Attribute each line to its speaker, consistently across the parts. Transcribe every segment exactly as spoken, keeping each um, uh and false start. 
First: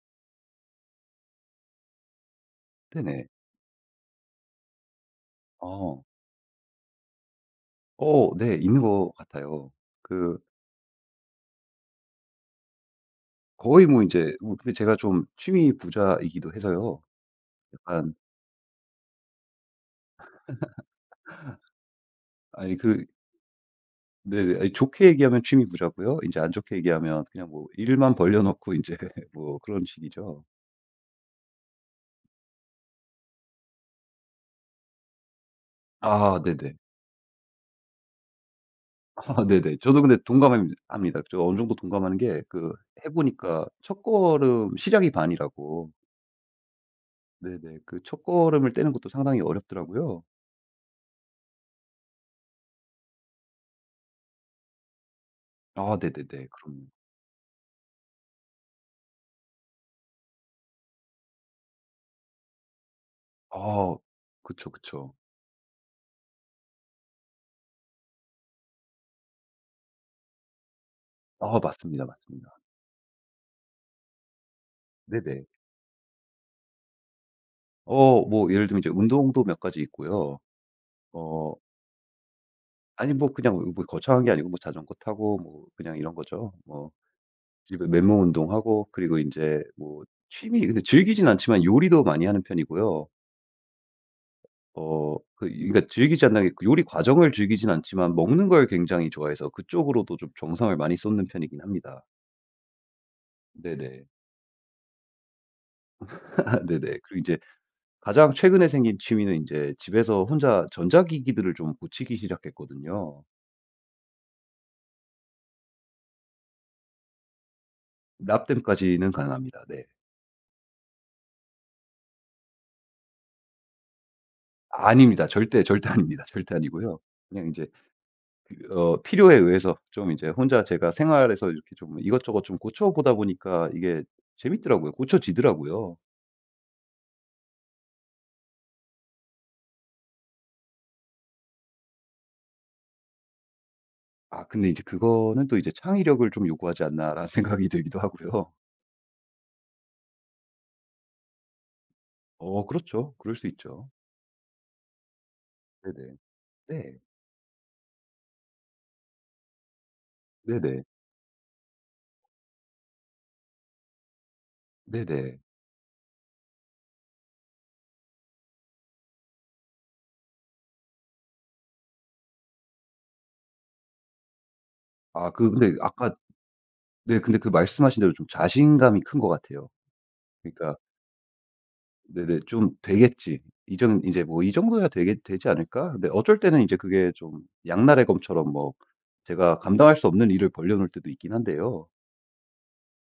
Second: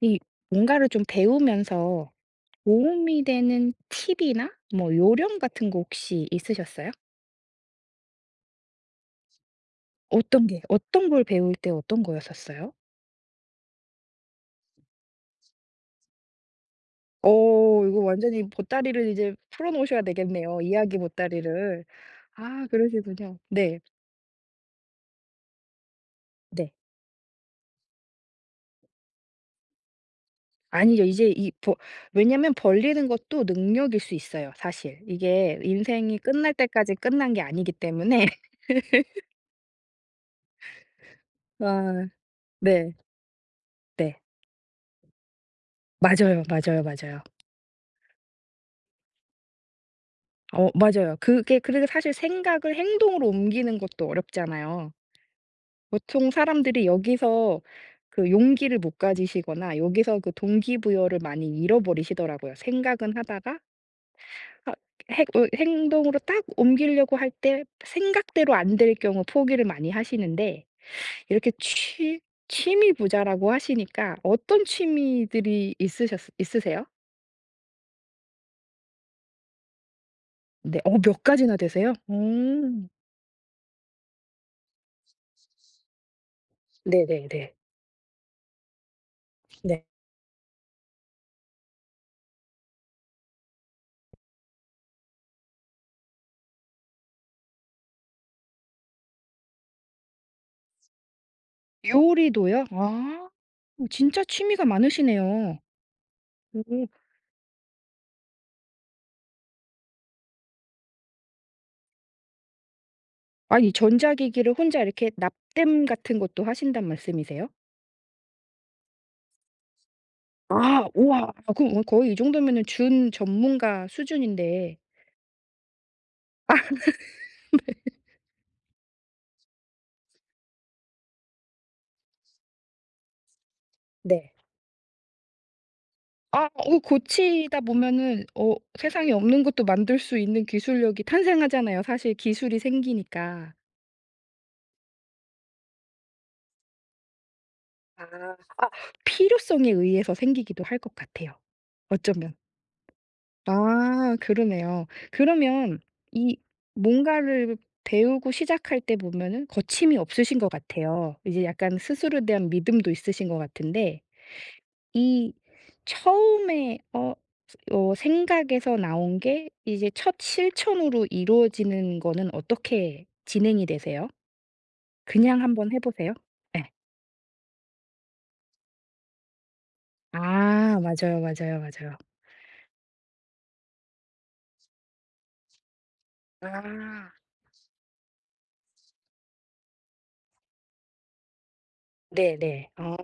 Speaker 1: 이 뭔가를 좀 배우면서 도움이
Speaker 2: 네네.
Speaker 1: 되는 팁이나 뭐 요령 같은 거
Speaker 2: 어.
Speaker 1: 혹시 있으셨어요?
Speaker 2: 어 네. 있는 것 같아요. 그
Speaker 1: 어떤 게 어떤 걸 배울 때 어떤 거였었어요?
Speaker 2: 거의 뭐 이제 뭐 근데 제가 좀 취미 부자이기도 해서요.
Speaker 1: 어 이거
Speaker 2: 약간
Speaker 1: 완전히 보따리를 이제 풀어 놓으셔야 되겠네요, 이야기 보따리를. 아
Speaker 2: 아니 그
Speaker 1: 그러시군요. 네.
Speaker 2: 네 아니 좋게 얘기하면 취미 부자고요. 이제 안
Speaker 1: 네.
Speaker 2: 좋게 얘기하면 그냥 뭐 일만 벌려 놓고 이제 뭐 그런 식이죠.
Speaker 1: 아니죠. 이제 이 버 왜냐면 벌리는 것도 능력일 수 있어요, 사실. 이게 인생이
Speaker 2: 아
Speaker 1: 끝날
Speaker 2: 네네.
Speaker 1: 때까지 끝난 게 아니기 때문에.
Speaker 2: 아 네네. 저도 근데 동감합니다. 합니다. 저 어느 정도
Speaker 1: 아
Speaker 2: 동감하는 게 그
Speaker 1: 네.
Speaker 2: 해 보니까
Speaker 1: 네.
Speaker 2: 첫걸음 시작이 반이라고.
Speaker 1: 맞아요, 맞아요, 맞아요.
Speaker 2: 네네. 그 첫걸음을 떼는 것도 상당히 어렵더라고요.
Speaker 1: 어 맞아요. 그게 그리고 사실 생각을 행동으로 옮기는 것도 어렵잖아요.
Speaker 2: 아
Speaker 1: 보통
Speaker 2: 네네네. 그럼요.
Speaker 1: 사람들이 여기서 그 용기를 못 가지시거나 여기서 그 동기부여를 많이 잃어버리시더라고요. 생각은 하다가
Speaker 2: 아 그쵸,
Speaker 1: 아
Speaker 2: 그쵸.
Speaker 1: 행 어 행동으로 딱 옮기려고 할 때 생각대로 안 될 경우 포기를 많이 하시는데 이렇게
Speaker 2: 어 맞습니다,
Speaker 1: 취
Speaker 2: 맞습니다.
Speaker 1: 취미 부자라고 하시니까 어떤
Speaker 2: 네네.
Speaker 1: 취미들이 있으셨 있으세요?
Speaker 2: 어 뭐 예를 들면 이제 운동도 몇 가지 있고요.
Speaker 1: 네. 어 몇
Speaker 2: 어
Speaker 1: 가지나 되세요? 음.
Speaker 2: 아니 뭐 그냥 뭐 거창한 게 아니고 뭐 자전거 타고 뭐 그냥 이런 거죠. 뭐
Speaker 1: 네네네.
Speaker 2: 집에 맨몸 운동하고 그리고 이제
Speaker 1: 네.
Speaker 2: 뭐 취미 근데 즐기진 않지만 요리도 많이 하는 편이고요. 어 그 그러니까 즐기지 않는 게 요리 과정을 즐기진 않지만 먹는 걸 굉장히 좋아해서 그쪽으로도 좀 정성을 많이 쏟는 편이긴 합니다.
Speaker 1: 요리도요? 아 어,
Speaker 2: 네네.
Speaker 1: 진짜 취미가 많으시네요. 오.
Speaker 2: 네네. 그리고 이제 가장 최근에 생긴 취미는 이제 집에서 혼자 전자기기들을 좀 고치기 시작했거든요.
Speaker 1: 아니 전자기기를 혼자 이렇게 납땜 같은 것도 하신단 말씀이세요?
Speaker 2: 납땜까지는 가능합니다. 네.
Speaker 1: 아 우와. 아 그럼 어, 거의 이 정도면은 준 전문가 수준인데
Speaker 2: 아닙니다. 절대, 절대 아닙니다. 절대
Speaker 1: 아
Speaker 2: 아니고요. 그냥 이제 그 어 필요에 의해서 좀 이제 혼자 제가 생활에서 이렇게 좀 이것저것 좀 고쳐보다 보니까 이게
Speaker 1: 네.
Speaker 2: 재밌더라고요. 고쳐지더라고요.
Speaker 1: 아 어 고치다 보면은 어 세상에 없는 것도 만들 수 있는 기술력이 탄생하잖아요, 사실 기술이 생기니까.
Speaker 2: 아 근데 이제 그거는 또 이제 '창의력을 좀 요구하지 않나.'라는 생각이 들기도
Speaker 1: 아.
Speaker 2: 하고요.
Speaker 1: 아. 필요성에 의해서 생기기도 할 것 같아요, 어쩌면.
Speaker 2: 어 그렇죠. 그럴 수 있죠.
Speaker 1: 아 그러네요. 그러면
Speaker 2: 네네.
Speaker 1: 이
Speaker 2: 네.
Speaker 1: 뭔가를 배우고 시작할 때 보면은 거침이 없으신 것
Speaker 2: 네네.
Speaker 1: 같아요. 이제 약간 스스로에 대한 믿음도 있으신 것 같은데 이
Speaker 2: 네네.
Speaker 1: 처음에 어 어 생각에서 나온 게 이제 첫 실천으로 이루어지는 거는 어떻게 진행이 되세요?
Speaker 2: 아
Speaker 1: 그냥
Speaker 2: 그
Speaker 1: 한번
Speaker 2: 근데
Speaker 1: 해 보세요?
Speaker 2: 아까
Speaker 1: 네.
Speaker 2: 네. 근데 그 말씀하신 대로 좀 자신감이 큰 것 같아요. 그러니까
Speaker 1: 아 맞아요, 맞아요, 맞아요.
Speaker 2: 네네 좀 '되겠지. 이정 이제 뭐 이 정도야 되게 되지 않을까?' 근데 어쩔 때는 이제
Speaker 1: 아
Speaker 2: 그게 좀 양날의 검처럼 뭐 제가 감당할 수 없는 일을 벌려 놓을 때도 있긴 한데요.
Speaker 1: 네네. 어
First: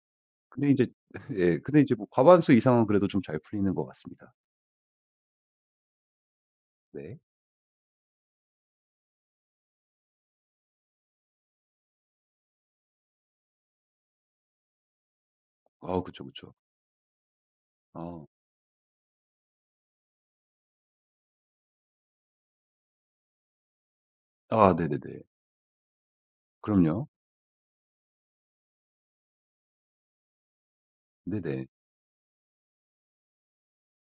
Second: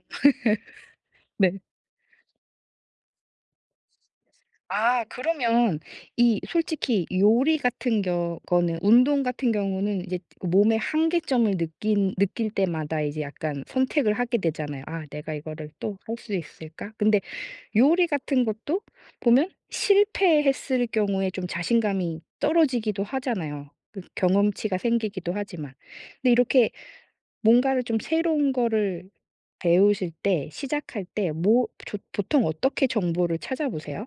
Speaker 2: 근데 이제 예
Speaker 1: 네.
Speaker 2: 근데 이제 뭐 과반수 이상은 그래도 좀 잘 풀리는 것 같습니다.
Speaker 1: 아 그러면 이 솔직히
Speaker 2: 네.
Speaker 1: 요리 같은 겨 거는 운동 같은 경우는 이제 몸의 한계점을 느낀 느낄 때마다 이제 약간 선택을 하게 되잖아요. '아 내가 이거를 또
Speaker 2: 아
Speaker 1: 할
Speaker 2: 그쵸,
Speaker 1: 수
Speaker 2: 그쵸.
Speaker 1: 있을까?' 근데 요리
Speaker 2: 아.
Speaker 1: 같은 것도 보면 실패했을 경우에 좀 자신감이 떨어지기도 하잖아요. 그
Speaker 2: 아
Speaker 1: 경험치가
Speaker 2: 네네네.
Speaker 1: 생기기도 하지만. 근데 이렇게
Speaker 2: 그럼요.
Speaker 1: 뭔가를 좀 새로운 거를 배우실 때 시작할 때
Speaker 2: 네네.
Speaker 1: 뭐 조 보통 어떻게 정보를 찾아보세요?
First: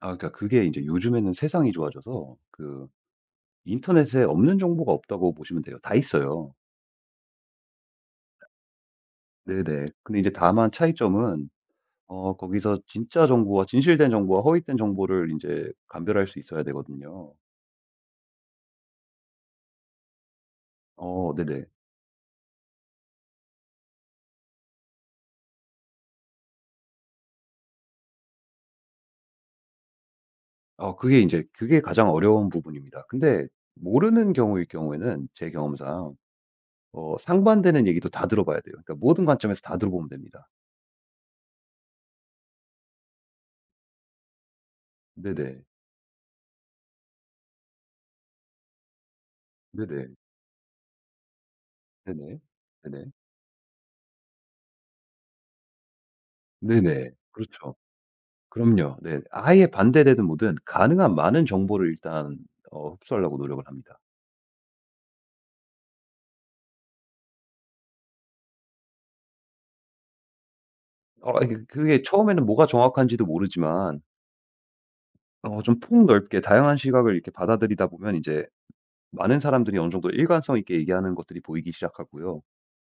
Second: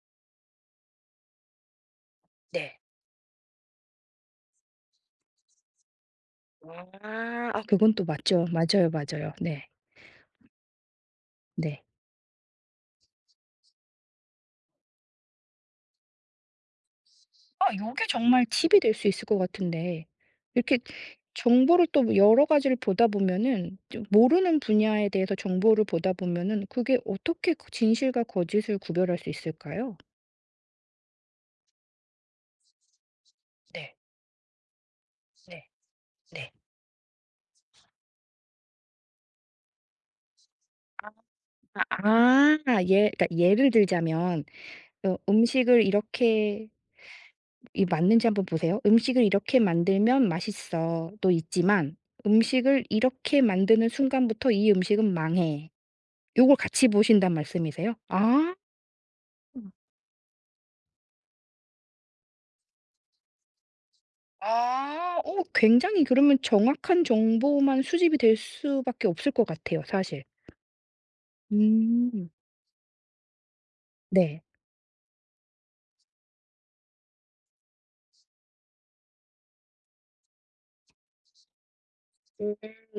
Speaker 2: 아 그러니까 그게 이제 요즘에는 세상이 좋아져서
Speaker 1: 네.
Speaker 2: 그 인터넷에 없는 정보가 없다고 보시면 돼요. 다 있어요.
Speaker 1: 아. 아 그건 또 맞죠. 맞아요, 맞아요. 네.
Speaker 2: 네네. 근데 이제 다만 차이점은
Speaker 1: 네.
Speaker 2: 어 거기서 진짜 정보와 진실된 정보와 허위된 정보를 이제 감별할 수 있어야 되거든요.
Speaker 1: 아 요게 정말 팁이 될 수 있을 것 같은데 이렇게
Speaker 2: 어 네네.
Speaker 1: 정보를 또 여러 가지를 보다 보면은 좀 모르는 분야에 대해서 정보를 보다 보면은 그게 어떻게 그 진실과 거짓을 구별할 수 있을까요?
Speaker 2: 어 그게 이제 그게 가장 어려운 부분입니다. 근데
Speaker 1: 네.
Speaker 2: 모르는 경우일 경우에는 제
Speaker 1: 네.
Speaker 2: 경험상
Speaker 1: 네.
Speaker 2: 어 상반되는 얘기도 다 들어봐야 돼요. 그러니까 모든 관점에서 다 들어보면 됩니다.
Speaker 1: 아 아. 예 그러니까 예를 들자면 어
Speaker 2: 네네.
Speaker 1: 음식을 이렇게 이 맞는지 한번 보세요. "음식을 이렇게
Speaker 2: 네네.
Speaker 1: 만들면 맛있어."도 있지만
Speaker 2: 네네.
Speaker 1: "음식을
Speaker 2: 네네.
Speaker 1: 이렇게 만드는 순간부터 이 음식은 망해." 요걸 같이
Speaker 2: 네네.
Speaker 1: 보신단
Speaker 2: 그렇죠.
Speaker 1: 말씀이세요? 아.
Speaker 2: 그럼요. 네. 아예 반대되든 뭐든 가능한 많은 정보를 일단 어 흡수하려고 노력을 합니다.
Speaker 1: 아. 어 굉장히 그러면 정확한 정보만 수집이 될 수밖에 없을 것 같아요 사실.
Speaker 2: 어 이게 그게
Speaker 1: 음.
Speaker 2: 처음에는 뭐가 정확한지도 모르지만
Speaker 1: 네.
Speaker 2: 어 좀 폭넓게 다양한 시각을 이렇게 받아들이다 보면 이제 많은 사람들이 어느 정도 일관성 있게 얘기하는 것들이 보이기 시작하고요.
Speaker 1: 음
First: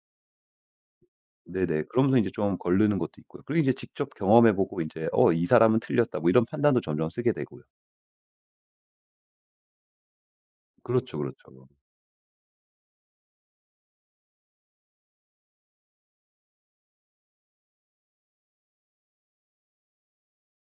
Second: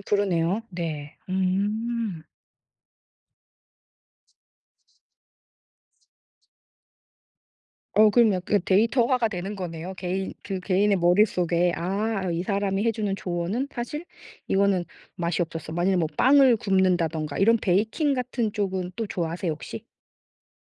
Speaker 1: 그러네요. 네.
Speaker 2: 네네. 그러면서 이
Speaker 1: 음.
Speaker 2: 제 좀 거르는 것도 있고요. 그리고 이제 직접 경험해 보고 이제 '어 이 사람은 틀렸다.' 뭐 이런 판단도 점점 쓰게 되고요.
Speaker 1: 어 그럼 약간 데이터화가 되는 거네요. 개인 그 개인의
Speaker 2: 그렇죠, 그렇죠.
Speaker 1: 머릿속에 '아 이 사람이 해 주는 조언은 사실 이거는 맛이 없었어.' 만약에 뭐 빵을 굽는다든가 이런 베이킹 같은 쪽은 또 좋아하세요 혹시?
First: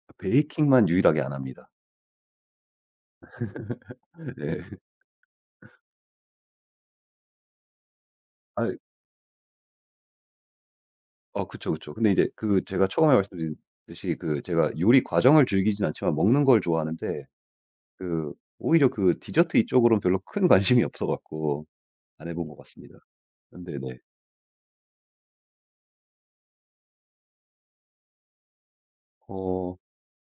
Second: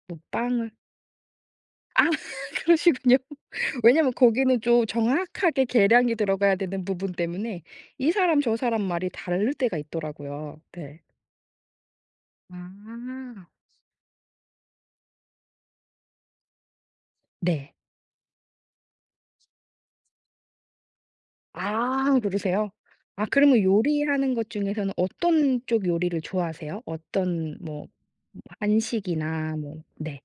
Speaker 1: 뭐 빵을
Speaker 2: 베이킹만 유일하게 안 합니다.
Speaker 1: 아 그러시군요. 왜냐면 거기는
Speaker 2: 네.
Speaker 1: 좀 정확하게 계량이 들어가야 되는 부분 때문에 이 사람 저
Speaker 2: 아이
Speaker 1: 사람 말이 다를 때가 있더라고요. 네.
Speaker 2: 어 그쵸, 그쵸. 근데 이제 그 제가 처음에
Speaker 1: 아.
Speaker 2: 말씀드린 듯이 그 제가 요리 과정을 즐기진 않지만 먹는 걸 좋아하는데
Speaker 1: 네.
Speaker 2: 그 오히려 그 디저트 이쪽으로는 별로 큰 관심이 없어 갖고
Speaker 1: 아
Speaker 2: 안 해본 것
Speaker 1: 그러세요?
Speaker 2: 같습니다.
Speaker 1: 아 그러면
Speaker 2: 네네.
Speaker 1: 요리하는 것 중에서는 어떤 쪽 요리를 좋아하세요? 어떤 뭐 한식이나
Speaker 2: 어
Speaker 1: 뭐 네.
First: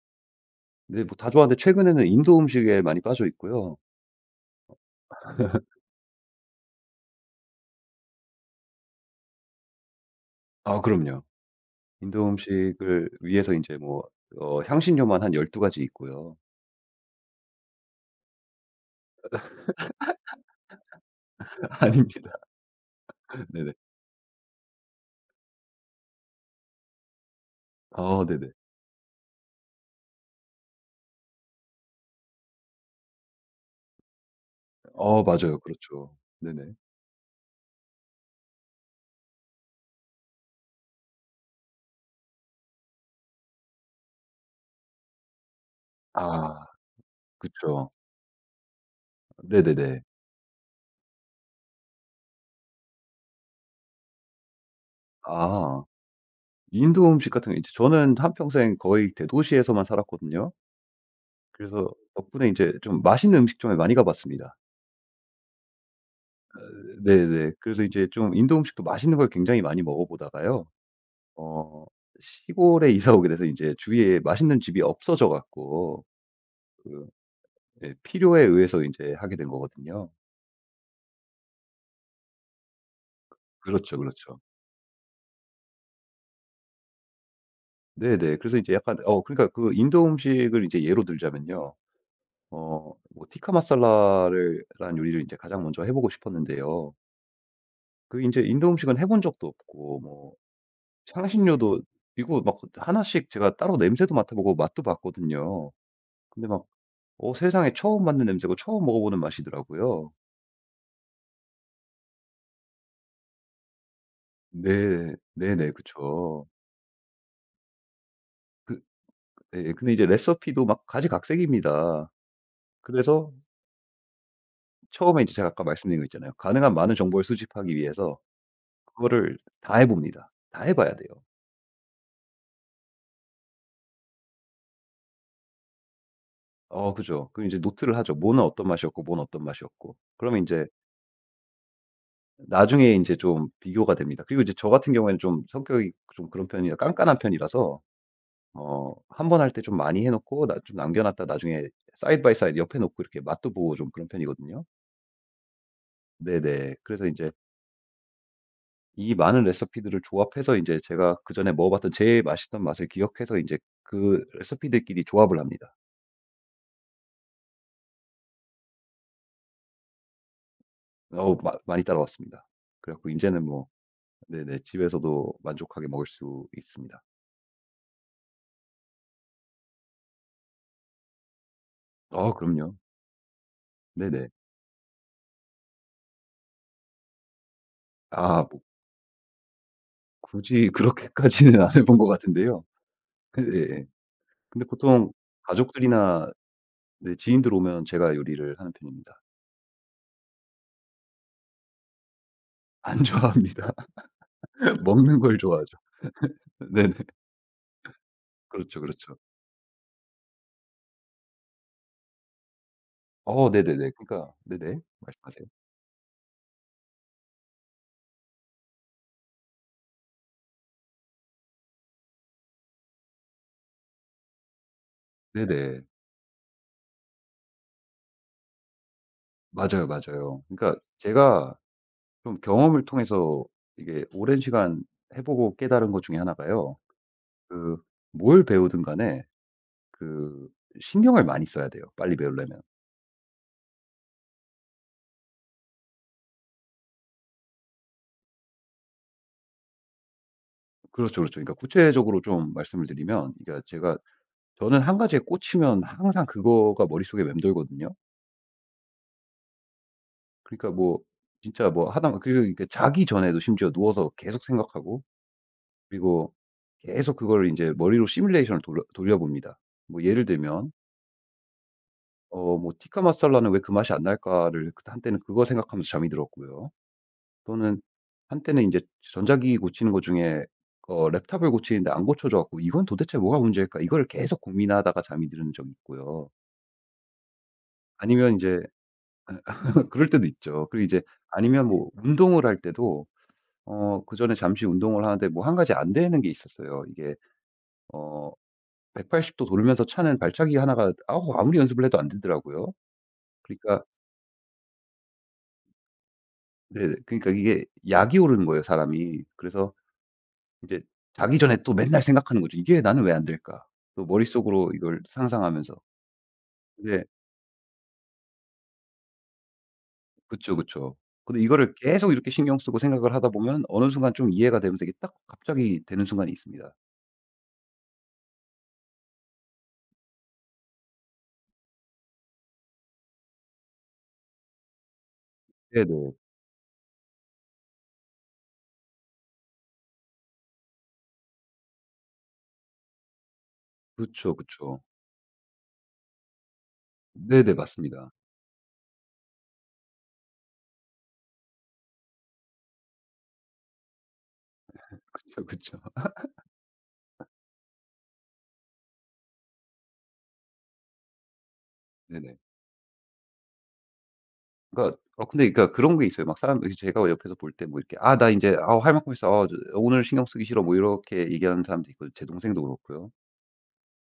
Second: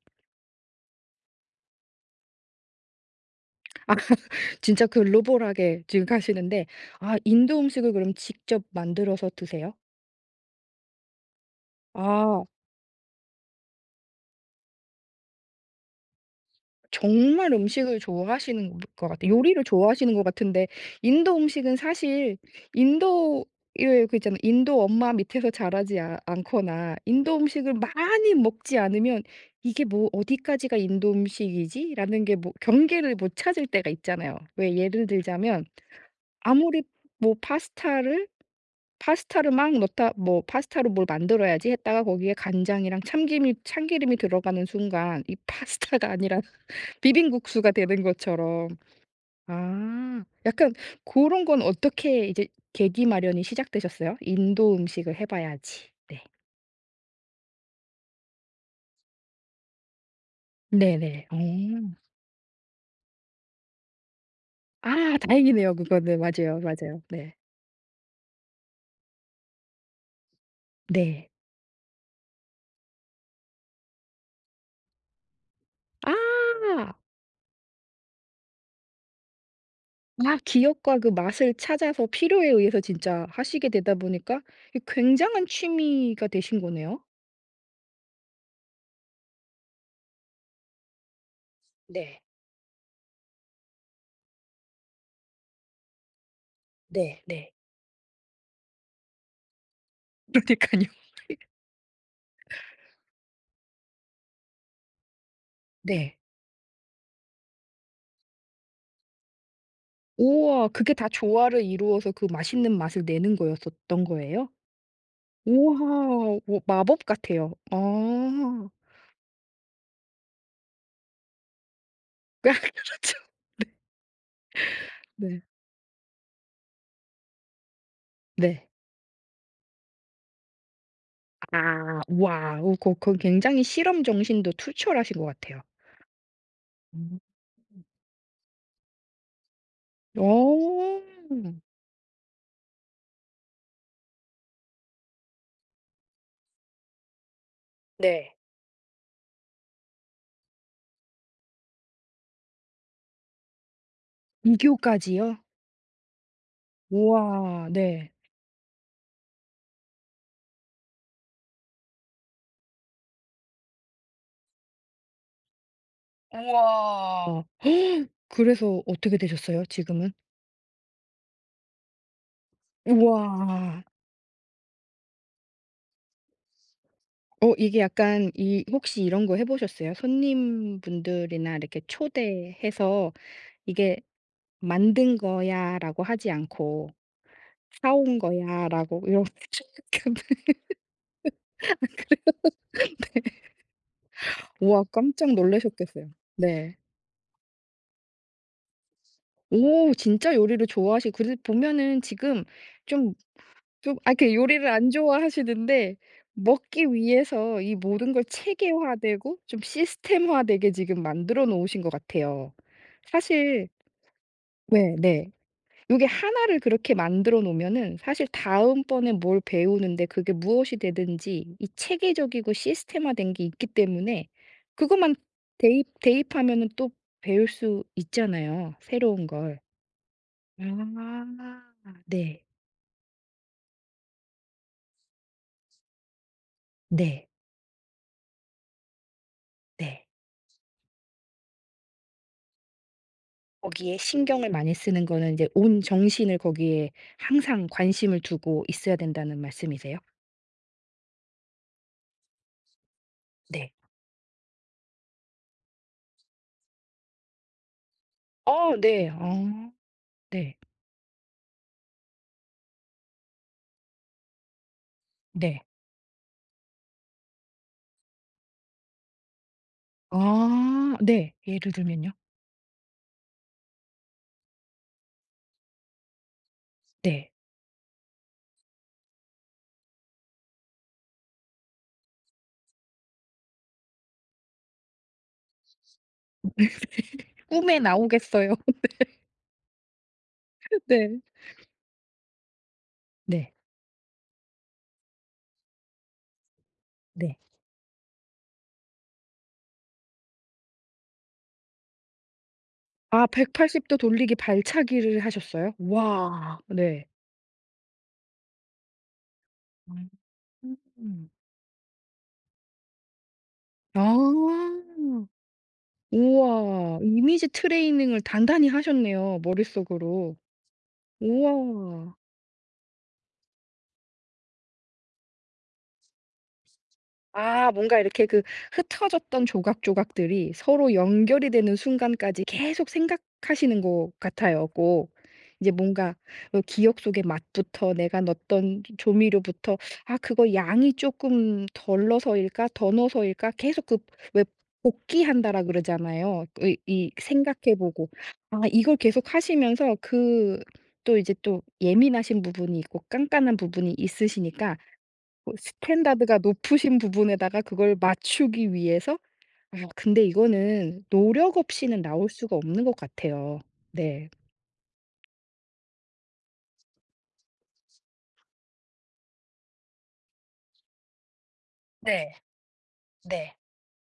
Speaker 2: 네 뭐 다 좋아하는데 최근에는 인도 음식에 많이 빠져 있고요.
Speaker 1: 아 진짜 글로벌하게 지금 가시는데 아 인도 음식을 그럼 직접 만들어서 드세요?
Speaker 2: 아 그럼요. 인도
Speaker 1: 아.
Speaker 2: 음식을 위해서 이제 뭐 어 향신료만 한 열두 가지 있고요.
Speaker 1: 정말 음식을 좋아하시는 것 같아요. 요리를 좋아하시는 것 같은데 인도 음식은
Speaker 2: 아닙니다.
Speaker 1: 사실 인도
Speaker 2: 네네.
Speaker 1: 왜 그 있잖아요. 인도 엄마 밑에서 자라지 아 않거나 인도 음식을
Speaker 2: 어
Speaker 1: 많이
Speaker 2: 네네.
Speaker 1: 먹지 않으면 '이게 뭐 어디까지가 인도 음식이지?'라는 게 뭐 경계를 못 찾을 때가 있잖아요. 왜 예를
Speaker 2: 어 맞아요.
Speaker 1: 들자면
Speaker 2: 그렇죠. 네네.
Speaker 1: 아무리 뭐 파스타를 파스타를 막 넣다 뭐 '파스타로 뭘 만들어야지.' 했다가 거기에 간장이랑 참기름이 참기름이 들어가는 순간 이 파스타가 아니라
Speaker 2: 아
Speaker 1: 비빔국수가
Speaker 2: 그쵸.
Speaker 1: 되는 것처럼.
Speaker 2: 네네네.
Speaker 1: 아 약간 그런 건 어떻게 이제 계기 마련이 시작되셨어요? '인도 음식을 해
Speaker 2: 아
Speaker 1: 봐야지.' 네.
Speaker 2: 인도 음식 같은 거 이제 저는 한평생 거의 대도시에서만 살았거든요.
Speaker 1: 네네. 어.
Speaker 2: 그래서 덕분에 이제 좀 맛있는 음식점에 많이 가 봤습니다.
Speaker 1: 아 다행이네요 그거는. 맞아요, 맞아요. 네.
Speaker 2: 네네. 그래서 이제 좀 인도 음식도 맛있는 걸 굉장히 많이 먹어보다가요.
Speaker 1: 네.
Speaker 2: 어 시골에 이사 오게 돼서 이제 주위에 맛있는 집이 없어져 갖고
Speaker 1: 아.
Speaker 2: 그 예 필요에 의해서 이제 하게 된 거거든요.
Speaker 1: 아 기억과 그 맛을 찾아서 필요에 의해서 진짜 하시게
Speaker 2: 그렇죠,
Speaker 1: 되다
Speaker 2: 그렇죠.
Speaker 1: 보니까 이 굉장한 취미가 되신 거네요.
Speaker 2: 네네. 그래서 이제 약간 어 그러니까 그 인도 음식을 이제 예로 들자면요.
Speaker 1: 네.
Speaker 2: 어 뭐 티카 마살라를 라는 요리를 이제 가장 먼저 해 보고 싶었는데요.
Speaker 1: 네 네.
Speaker 2: 그 이제 인도 음식은 해본 적도 없고 뭐
Speaker 1: 그러니까요
Speaker 2: 향신료도 이거 막 하나씩 제가 따로 냄새도 맡아 보고 맛도 봤거든요.
Speaker 1: 네.
Speaker 2: 근데 막 어 세상에 처음 맡는 냄새고 처음 먹어보는 맛이더라고요.
Speaker 1: 우와 그게 다 조화를 이루어서 그 맛있는 맛을 내는 거였었던 거예요?
Speaker 2: 네. 네네.
Speaker 1: 우와.
Speaker 2: 그쵸.
Speaker 1: 오 마법 같아요. 아.
Speaker 2: 그 예. 예. 근데 이제 레시피도 막 가지각색입니다.
Speaker 1: 아 그렇죠.
Speaker 2: 그래서
Speaker 1: 네.
Speaker 2: 처음에 이제
Speaker 1: 네.
Speaker 2: 제가 아까 말씀드린 거 있잖아요. 가능한 많은 정보를 수집하기 위해서
Speaker 1: 네.
Speaker 2: 그거를 다 해 봅니다. 다 해 봐야 돼요.
Speaker 1: 아 와우. 고 그 굉장히 실험 정신도 투철하신 것 같아요.
Speaker 2: 어
Speaker 1: 음.
Speaker 2: 그죠. 그럼 이제 노트를 하죠. 뭐는 어떤 맛이었고 뭐는 어떤 맛이었고. 그러면 인제
Speaker 1: 어.
Speaker 2: 나중에 인제 좀 비교가 됩니다. 그리고 이제 저 같은 경우에는 좀 성격이 좀 그런 편이라 깐깐한 편이라서
Speaker 1: 네.
Speaker 2: 어 한 번 할 때 좀 많이 해 놓고 나 좀 남겨 놨다 나중에 사이드 바이 사이드 옆에 놓고 이렇게 맛도 보고 좀 그런
Speaker 1: 인교
Speaker 2: 편이거든요.
Speaker 1: 까지요
Speaker 2: 네네. 그래서 이제
Speaker 1: 우와. 네.
Speaker 2: 이 많은 레시피들을 조합해서 이제 제가 그전에 먹어 봤던 제일 맛있던 맛을 기억해서 이제 그 레시피들끼리 조합을 합니다.
Speaker 1: 우와. 그래서 어떻게 되셨어요 지금은?
Speaker 2: 어우 마 많이 따라왔습니다. 그래 갖고 이
Speaker 1: 우와.
Speaker 2: 제는 뭐 네네 집에서도 만족하게 먹을 수 있습니다.
Speaker 1: 어 이게 약간 이 혹시 이런 거 해 보셨어요? 손님분들이나 이렇게
Speaker 2: 아 그럼요.
Speaker 1: 초대해서 "이게
Speaker 2: 네네.
Speaker 1: 만든 거야."라고 하지 않고 "사온
Speaker 2: 아 뭐
Speaker 1: 거야."라고 이러셨
Speaker 2: 굳이 그렇게까지는 안 해본 것 같은데요. 네. 근데
Speaker 1: 우와
Speaker 2: 보통
Speaker 1: 깜짝 놀라셨겠어요.
Speaker 2: 가족들이나
Speaker 1: 네.
Speaker 2: 네 지인들 오면 제가 요리를 하는 편입니다.
Speaker 1: 오 진짜 요리를 좋아하시 그래서 보면은 지금
Speaker 2: 안
Speaker 1: 좀
Speaker 2: 좋아합니다.
Speaker 1: 좀 아 이렇게 요리를 안
Speaker 2: 먹는 걸 좋아하죠.
Speaker 1: 좋아하시는데 먹기
Speaker 2: 네네.
Speaker 1: 위해서 이 모든 걸
Speaker 2: 그렇죠, 그렇죠.
Speaker 1: 체계화되고 좀 시스템화되게 지금 만들어 놓으신 것 같아요.
Speaker 2: 어
Speaker 1: 사실
Speaker 2: 네네네. 그러니까 네네.
Speaker 1: 네 네.
Speaker 2: 말씀하세요.
Speaker 1: 요게 하나를 그렇게 만들어 놓으면은 사실 다음번에 뭘 배우는데 그게 무엇이 되든지 이 체계적이고 시스템화된 게 있기 때문에 그것만
Speaker 2: 네네.
Speaker 1: 대입 대입하면은 또 배울 수 있잖아요, 새로운 걸.
Speaker 2: 맞아요, 맞아요. 그러니까 제가
Speaker 1: 아.
Speaker 2: 좀
Speaker 1: 네.
Speaker 2: 경험을 통해서 이게 오랜 시간 해 보고 깨달은 것 중에 하나가요.
Speaker 1: 네.
Speaker 2: 그 뭘 배우든 간에
Speaker 1: 네.
Speaker 2: 그 신경을 많이 써야 돼요, 빨리 배우려면.
Speaker 1: 거기에 신경을 많이 쓰는 거는 이제 온 정신을 거기에 항상 관심을 두고 있어야 된다는 말씀이세요?
Speaker 2: 그렇죠, 그렇죠. 그러니까 구체적으로 좀 말씀을 드리면 그러니까
Speaker 1: 네.
Speaker 2: 제가 저는 한 가지에 꽂히면 항상 그거가 머릿속에 맴돌거든요.
Speaker 1: 어 네. 어 네.
Speaker 2: 그러니까 뭐 진짜 뭐 하다 그리고 이렇게 자기 전에도 심지어 누워서 계속 생각하고
Speaker 1: 네.
Speaker 2: 그리고 계속 그거를 제 머리로 시뮬레이션을 돌려 돌려봅니다. 뭐 예를 들면
Speaker 1: 아 네. 예를 들면요?
Speaker 2: 어 뭐 '티카 마살라는 왜 그 맛이 안 날까?'를 그때 한때는 그거 생각하면서 잠이 들었고요.
Speaker 1: 네.
Speaker 2: 또는 한때는 이제 전자기기 고치는 것 중에 어 랩탑을 고치는데 안 고쳐져 갖고 '이건 도대체 뭐가 문제일까?' 이거를 계속 고민하다가 잠이 드는 적이 있고요.
Speaker 1: 꿈에
Speaker 2: 아니면 이
Speaker 1: 나오겠어요.
Speaker 2: 제 그럴 때도 있죠. 그리고 이제
Speaker 1: 네.
Speaker 2: 아니면 뭐 운동을 할 때도
Speaker 1: 네.
Speaker 2: 어 그전에 잠시 운동을 하는데 뭐 한 가지 안 되는 게 있었어요. 이게
Speaker 1: 네.
Speaker 2: 어 백팔십 도 돌면서 차는 발차기 하나가 아우 아무리 연습을 해도 안 되더라고요.
Speaker 1: 아
Speaker 2: 그러니까
Speaker 1: 백팔십 도 돌리기 발차기를 하셨어요? 와.
Speaker 2: 네
Speaker 1: 네.
Speaker 2: 그러니까 이게 약이 오르는 거예요, 사람이. 그래서 이제
Speaker 1: 음.
Speaker 2: 자기 전에 또 맨날 생각하는 거죠. '이게 나는 왜 안 될까?' 또
Speaker 1: 아.
Speaker 2: 머릿속으로 이걸 상상하면서.
Speaker 1: 우와.
Speaker 2: 네.
Speaker 1: 이미지 트레이닝을 단단히 하셨네요 머릿속으로.
Speaker 2: 그쵸, 그쵸. 근데 이거를 계속
Speaker 1: 우와.
Speaker 2: 이렇게 신경 쓰고 생각을 하다 보면 어느 순간 좀 이해가 되면서 이게 딱 갑자기 되는 순간이 있습니다.
Speaker 1: 아 뭔가 이렇게 그 흩어졌던 조각조각들이 서로 연결이 되는 순간까지 계속 생각하시는 것 같아요 꼭. 이제
Speaker 2: 네네.
Speaker 1: 뭔가 어 기억 속의 맛부터 내가 넣었던 조미료부터 '아 그거 양이 조금 덜 넣어서일까? 더 넣어서일까?' 계속 그
Speaker 2: 그쵸,
Speaker 1: 왜
Speaker 2: 그쵸.
Speaker 1: 복기한다라 그러잖아요. 그 이
Speaker 2: 네네.
Speaker 1: 생각해 보고.
Speaker 2: 맞습니다.
Speaker 1: 아 이걸 계속 하시면서 그 또 이제 또 예민하신 부분이 있고 깐깐한 부분이 있으시니까
Speaker 2: 그쵸,
Speaker 1: 그
Speaker 2: 그쵸.
Speaker 1: 스탠다드가 높으신 부분에다가 그걸 맞추기 위해서 아 근데 이거는 노력 없이는 나올
Speaker 2: 네네.
Speaker 1: 수가 없는 것 같아요. 네.
Speaker 2: 그러니까 어 근데 그러니까 그런 게 있어요. 막 사람들이 제가 옆에서 볼 때 뭐 이렇게 "아 나 인제 아 할 만큼 했어. 아 저 오늘 신경 쓰기 싫어." 뭐 이렇게 얘기하는 사람도 있고 제
Speaker 1: 네.
Speaker 2: 동생도 그렇고요.
Speaker 1: 네.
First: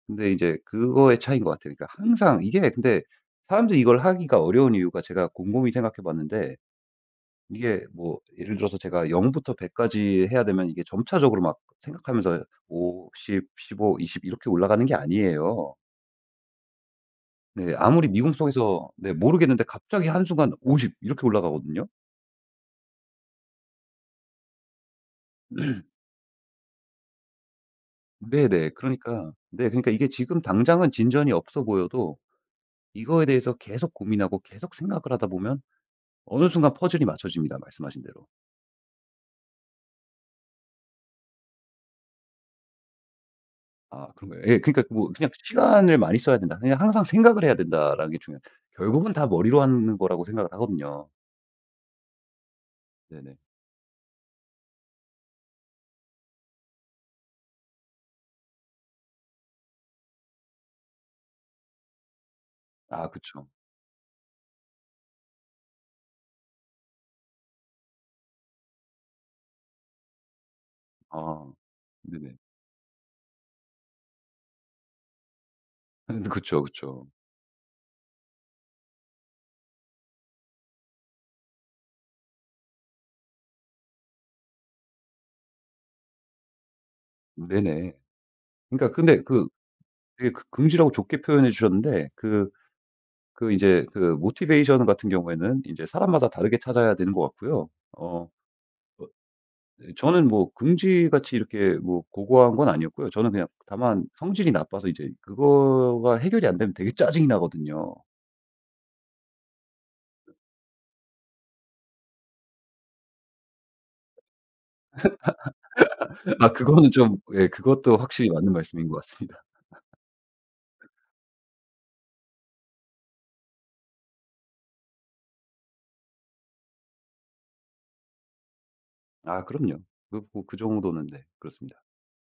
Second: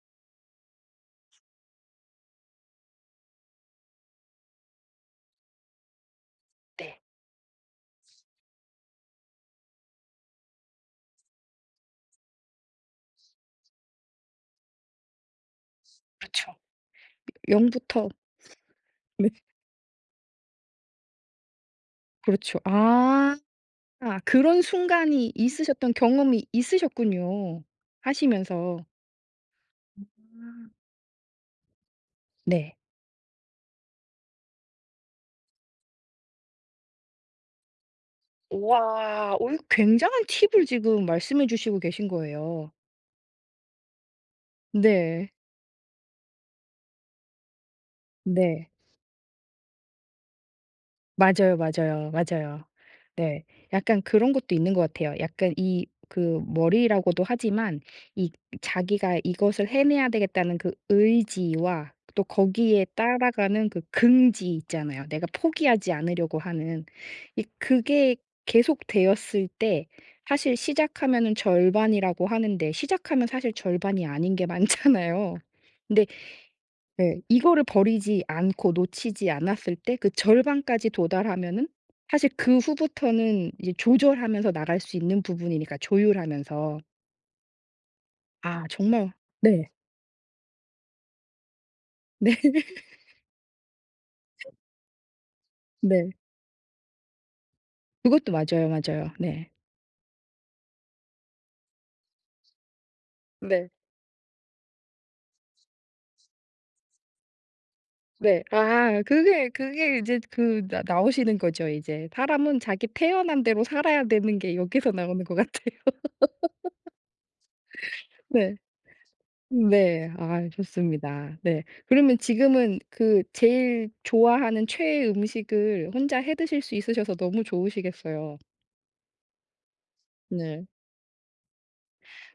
Speaker 2: 근데 이제 그거의 차이인 것 같아요. 그러니까 항상 이게 근데 사람들이 이걸 하기가 어려운 이유가 제가 곰곰이 생각해 봤는데
Speaker 1: 네.
Speaker 2: 이게 뭐 예를 들어서 제가 영 부터 백 까지 해야 되면 이게 점차적으로 막 생각하면서 오십, 십오, 이십 이렇게 올라가는 게 아니에요.
Speaker 1: 그렇죠. 영
Speaker 2: 네 아무리
Speaker 1: 부터
Speaker 2: 미궁 속에서 네
Speaker 1: 네
Speaker 2: 모르겠는데 갑자기 한순간 오십 이렇게 올라가거든요.
Speaker 1: 그렇죠. 아 아, 그런 순간이 있으셨던 경험이 있으셨군요.
Speaker 2: 네네.
Speaker 1: 하시면서.
Speaker 2: 그러니까 네 그러니까 이게 지금
Speaker 1: 음.
Speaker 2: 당장은 진전이 없어 보여도
Speaker 1: 네.
Speaker 2: 이거에 대해서 계속 고민하고 계속 생각을 하다 보면 어느 순간 퍼즐이 맞춰집니다, 말씀하신 대로.
Speaker 1: 우와. 어 굉장한 팁을 지금 말씀해 주시고 계신 거예요.
Speaker 2: 아 그런가요? 예. 그러니까 뭐 그냥
Speaker 1: 네.
Speaker 2: '시간을 많이 써야 된다. 그냥 항상 생각을 해야 된다.'라는 게 중요한
Speaker 1: 네.
Speaker 2: 결국은 다 머리로 하는 거라고 생각을 하거든요.
Speaker 1: 맞아요, 맞아요, 맞아요.
Speaker 2: 네네.
Speaker 1: 네. 약간 그런 것도 있는 것 같아요. 약간 이 그 머리라고도 하지만 이 자기가 이것을 해내야 되겠다는 그 의지와 또 거기에
Speaker 2: 아 그쵸.
Speaker 1: 따라가는 그 긍지 있잖아요. 내가 포기하지 않으려고 하는. 이 그게 계속되었을 때 사실 시작하면은
Speaker 2: 아
Speaker 1: 절반이라고
Speaker 2: 네네.
Speaker 1: 하는데 시작하면 사실 절반이 아닌 게 많잖아요. 근데
Speaker 2: 그쵸, 그쵸.
Speaker 1: 네. 이거를 버리지 않고 놓치지 않았을 때 그 절반까지 도달하면은 사실 그 후부터는 이제 조절하면서 나갈 수 있는 부분이니까 조율하면서.
Speaker 2: 네네.
Speaker 1: 아
Speaker 2: 그러니까
Speaker 1: 정말
Speaker 2: 근데 그
Speaker 1: 네.
Speaker 2: 되게 긍 긍지라고 좋게 표현해 주셨는데
Speaker 1: 네.
Speaker 2: 그 그 이제 그 모티베이션 같은 경우에는 이제
Speaker 1: 네.
Speaker 2: 사람마다 다르게 찾아야 되는 것 같고요. 어
Speaker 1: 그것도 맞아요,
Speaker 2: 어
Speaker 1: 맞아요. 네.
Speaker 2: 저는 뭐 금지같이 이렇게 뭐 고고한 건 아니었고요. 저는 그냥
Speaker 1: 네.
Speaker 2: 다만 성질이 나빠서 이제 그거가 해결이 안 되면 되게 짜증이 나거든요.
Speaker 1: 네. 아 그게 그게 이제 그 나 나오시는 거죠, 이제. 사람은 자기 태어난 대로 살아야 되는 게 여기서 나오는 것 같아요.
Speaker 2: 아 그거는 좀 예 그것도 확실히 맞는
Speaker 1: 네.
Speaker 2: 말씀인 것 같습니다.
Speaker 1: 네. 아 좋습니다. 네. 그러면 지금은 그 제일 좋아하는 최애 음식을 혼자 해 드실 수 있으셔서 너무 좋으시겠어요.
Speaker 2: 아 그럼요. 그 뭐그
Speaker 1: 네.
Speaker 2: 정도는 네 그렇습니다.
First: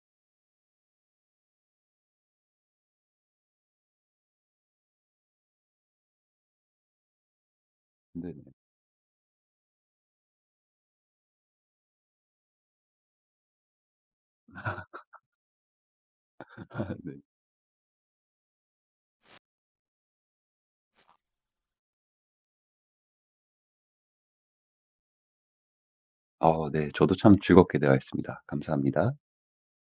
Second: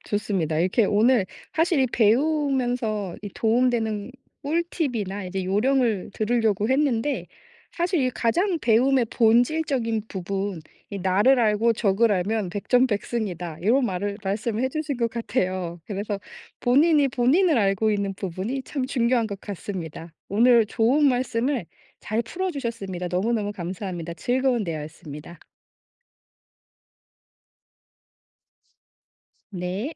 Speaker 1: 좋습니다. 이렇게 오늘 사실 이 배우면서 이 도움되는 꿀팁이나 이제 요령을 들으려고 했는데 사실 이
Speaker 2: 네네.
Speaker 1: 가장 배움의 본질적인 부분, 이 "나를 알고 적을 알면 백전백승이다." 이런 말을 말씀을 해 주신 것 같아요. 그래서 본인이
Speaker 2: 네.
Speaker 1: 본인을 알고 있는 부분이 참 중요한 것 같습니다. 오늘 좋은 말씀을 잘 풀어 주셨습니다. 너무너무 감사합니다. 즐거운 대화였습니다.
Speaker 2: 아 네. 저도 참 즐겁게 대화했습니다. 감사합니다.
Speaker 1: 네.